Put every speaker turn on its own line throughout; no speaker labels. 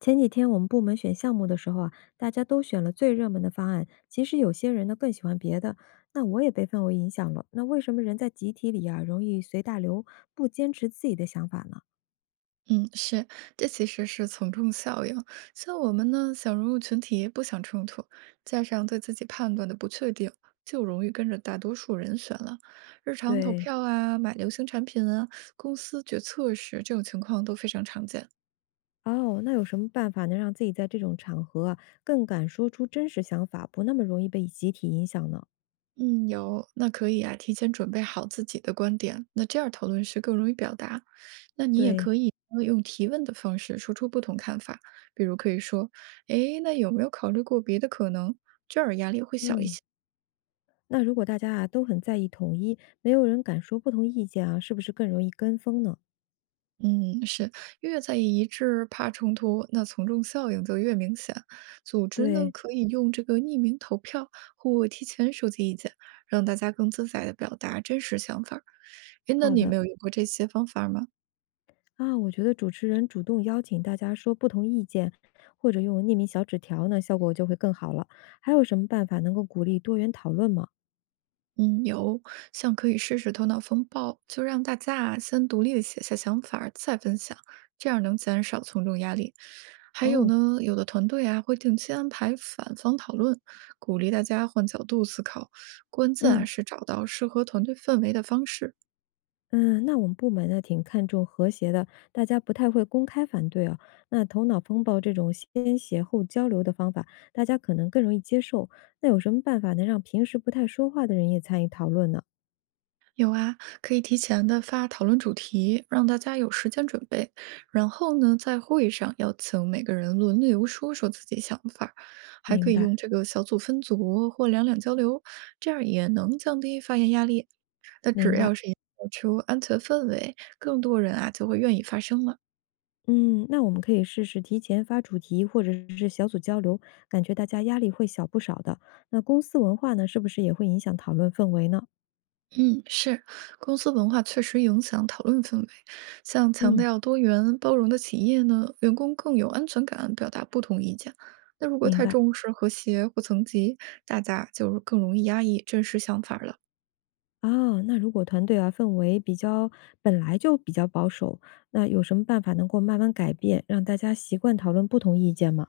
前几天我们部门选项目的时候啊，大家都选了最热门的方案。其实有些人呢更喜欢别的，那我也被氛围影响了。那为什么人在集体里啊容易随大流，不坚持自己的想法呢？
嗯，是，这其实是从众效应。像我们呢，想融入群体，不想冲突，加上对自己判断的不确定，就容易跟着大多数人选了。日常投
对。
票啊，买流行产品啊，公司决策时，这种情况都非常常见。
哦，那有什么办法能让自己在这种场合啊更敢说出真实想法，不那么容易被集体影响呢？
嗯，有，那可以啊，提前准备好自己的观点，那这样讨论时更容易表达。那你也
对。
可以用提问的方式说出不同看法，比如可以说，诶，那有没有考虑过别的可能？
嗯，那如果大家啊都很在意统一，没有人敢说不同意见啊，是不是更容易跟风呢？
嗯，是，越在意一致，怕冲突，那从众效应就越明显。组织呢，
对。
可以用这个匿名投票或提前收集意见，让大家更自在的表达真实想法儿。诶，那
好
你
的。
没有用过这些方法儿吗？
啊，我觉得主持人主动邀请大家说不同意见，或者用匿名小纸条呢，效果就会更好了。还有什么办法能够鼓励多元讨论吗？
嗯，有，像可以试试头脑风暴，就让大家啊先独立的写下想法儿再分享，这样能减少从众压力。还有
哦。
呢，有的团队啊会定期安排反方讨论，鼓励大家换角度思考。关键啊
嗯。
是找到适合团队氛围的方式。
嗯，那我们部门呢挺看重和谐的，大家不太会公开反对啊。那头脑风暴这种先协后交流的方法，大家可能更容易接受。那有什么办法能让平时不太说话的人也参与讨论呢？
有啊，可以提前的发讨论主题，让大家有时间准备。然后呢，在会议上邀请每个人轮流说说自己想法儿还
明
可以
白。
用这个小组分组或两两交流，这样也能降低发言压力。那
明
只
白。
要是营造出安全氛围，更多人啊就会愿意发声了。
嗯，那我们可以试试提前发主题或者是小组交流，感觉大家压力会小不少的。那公司文化呢，是不是也会影响讨论氛围呢？
嗯，是，公司文化确实影响讨论氛围。像强
嗯。
调多元包容的企业呢，员工更有安全感，表达不同意见。那如果
明
太
白。
重视和谐或层级，大家就更容易压抑真实想法了。
啊，那如果团队啊氛围比较本来就比较保守，那有什么办法能够慢慢改变，让大家习惯讨论不同意见吗？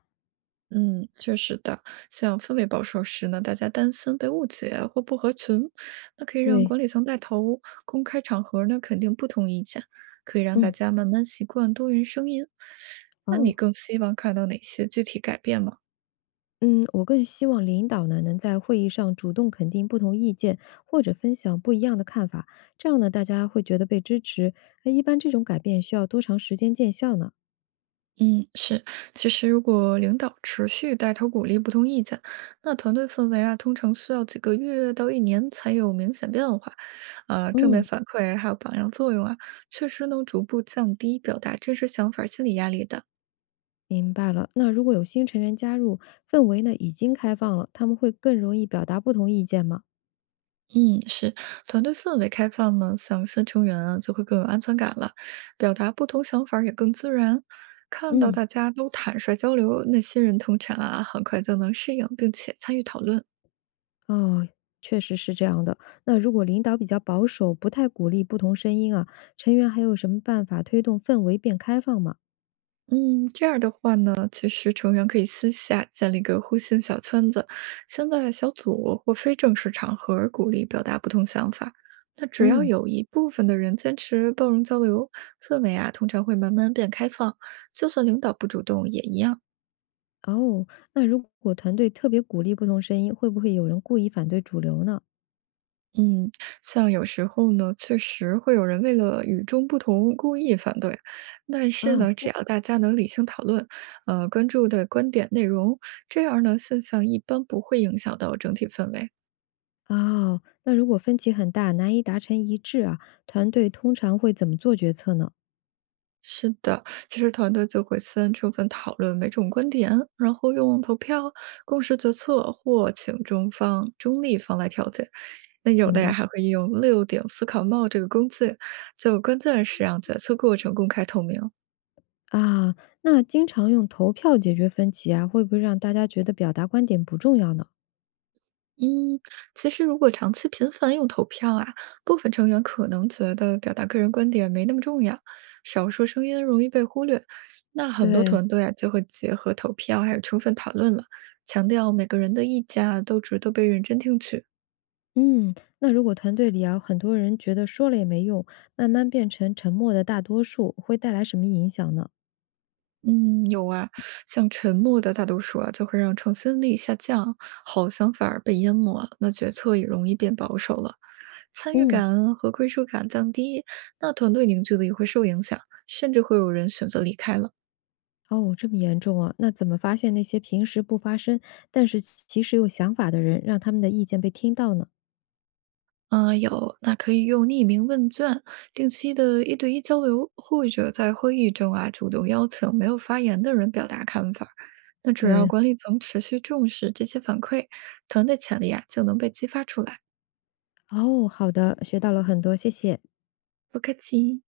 嗯，确实的。像氛围保守时呢，大家担心被误解或不合群，那可以让
对。
管理层带头，公开场合呢肯定不同意见，可以让大
嗯。
家慢慢习惯多元声音。那你
哦。
更希望看到哪些具体改变吗？
嗯，我更希望领导呢能在会议上主动肯定不同意见，或者分享不一样的看法，这样呢大家会觉得被支持。那一般这种改变需要多长时间见效呢？
嗯，是。其实，如果领导持续带头鼓励不同意见，那团队氛围啊，通常需要几个月到1年才有明显变化。正面
嗯。
反馈还有榜样作用啊，确实能逐步降低表达真实想法儿心理压力的。
明白了。那如果有新成员加入，氛围呢已经开放了，他们会更容易表达不同意见吗？
嗯，是。团队氛围开放呢，像新成员啊，就会更有安全感了，表达不同想法儿也更自然。看到
嗯。
大家都坦率交流，那新人通常啊，很快就能适应并且参与讨论。
哦。确实是这样的。那如果领导比较保守，不太鼓励不同声音啊，成员还有什么办法推动氛围变开放吗？
嗯，这样的话呢，其实成员可以私下建立个互信小圈子，先在小组或非正式场合儿鼓励表达不同想法。那只要
嗯。
有一部分的人坚持包容交流，氛围啊通常会慢慢变开放。就算领导不主动也一样。
哦，那如果团队特别鼓励不同声音，会不会有人故意反对主流呢？
嗯，像有时候呢，确实会有人为了与众不同故意反对，但
啊。
是呢，只要大家能理性讨论，关注的观点内容，这样呢，现象一般不会影响到整体氛围。
啊，那如果分歧很大，难以达成一致啊，团队通常会怎么做决策呢？
是的，其实团队就会先充分讨论每种观点，然后用投票、共识决策或请中方、中立方来调解。那有
明
的呀，
白。
还会用6顶思考帽这个工具，就关键是让决策过程公开透明。
啊，那经常用投票解决分歧啊，会不会让大家觉得表达观点不重要呢？
嗯，其实如果长期频繁用投票啊，部分成员可能觉得表达个人观点没那么重要，少数声音容易被忽略。那很多
对。
团队啊，就会结合投票还有充分讨论了，强调每个人的意见啊都值得被认真听取。
嗯，那如果团队里啊，很多人觉得说了也没用，慢慢变成沉默的大多数，会带来什么影响呢？
嗯，有啊，像沉默的大多数啊，就会让创新力下降，好想法儿被淹没了那决策也容易变保守了。参与
嗯。
感和归属感降低，那团队凝聚力会受影响，甚至会有人选择离开了。
哦，这么严重啊？那怎么发现那些平时不发声，但是其实有想法的人，让他们的意见被听到呢？
啊、有，那可以用匿名问卷、定期的1对1交流，或者在会议中啊主动邀请没有发言的人表达看法那只要
对。
管理层持续重视这些反馈，团队潜力啊就能被激发出来。
哦，好的，学到了很多，谢谢。
不客气。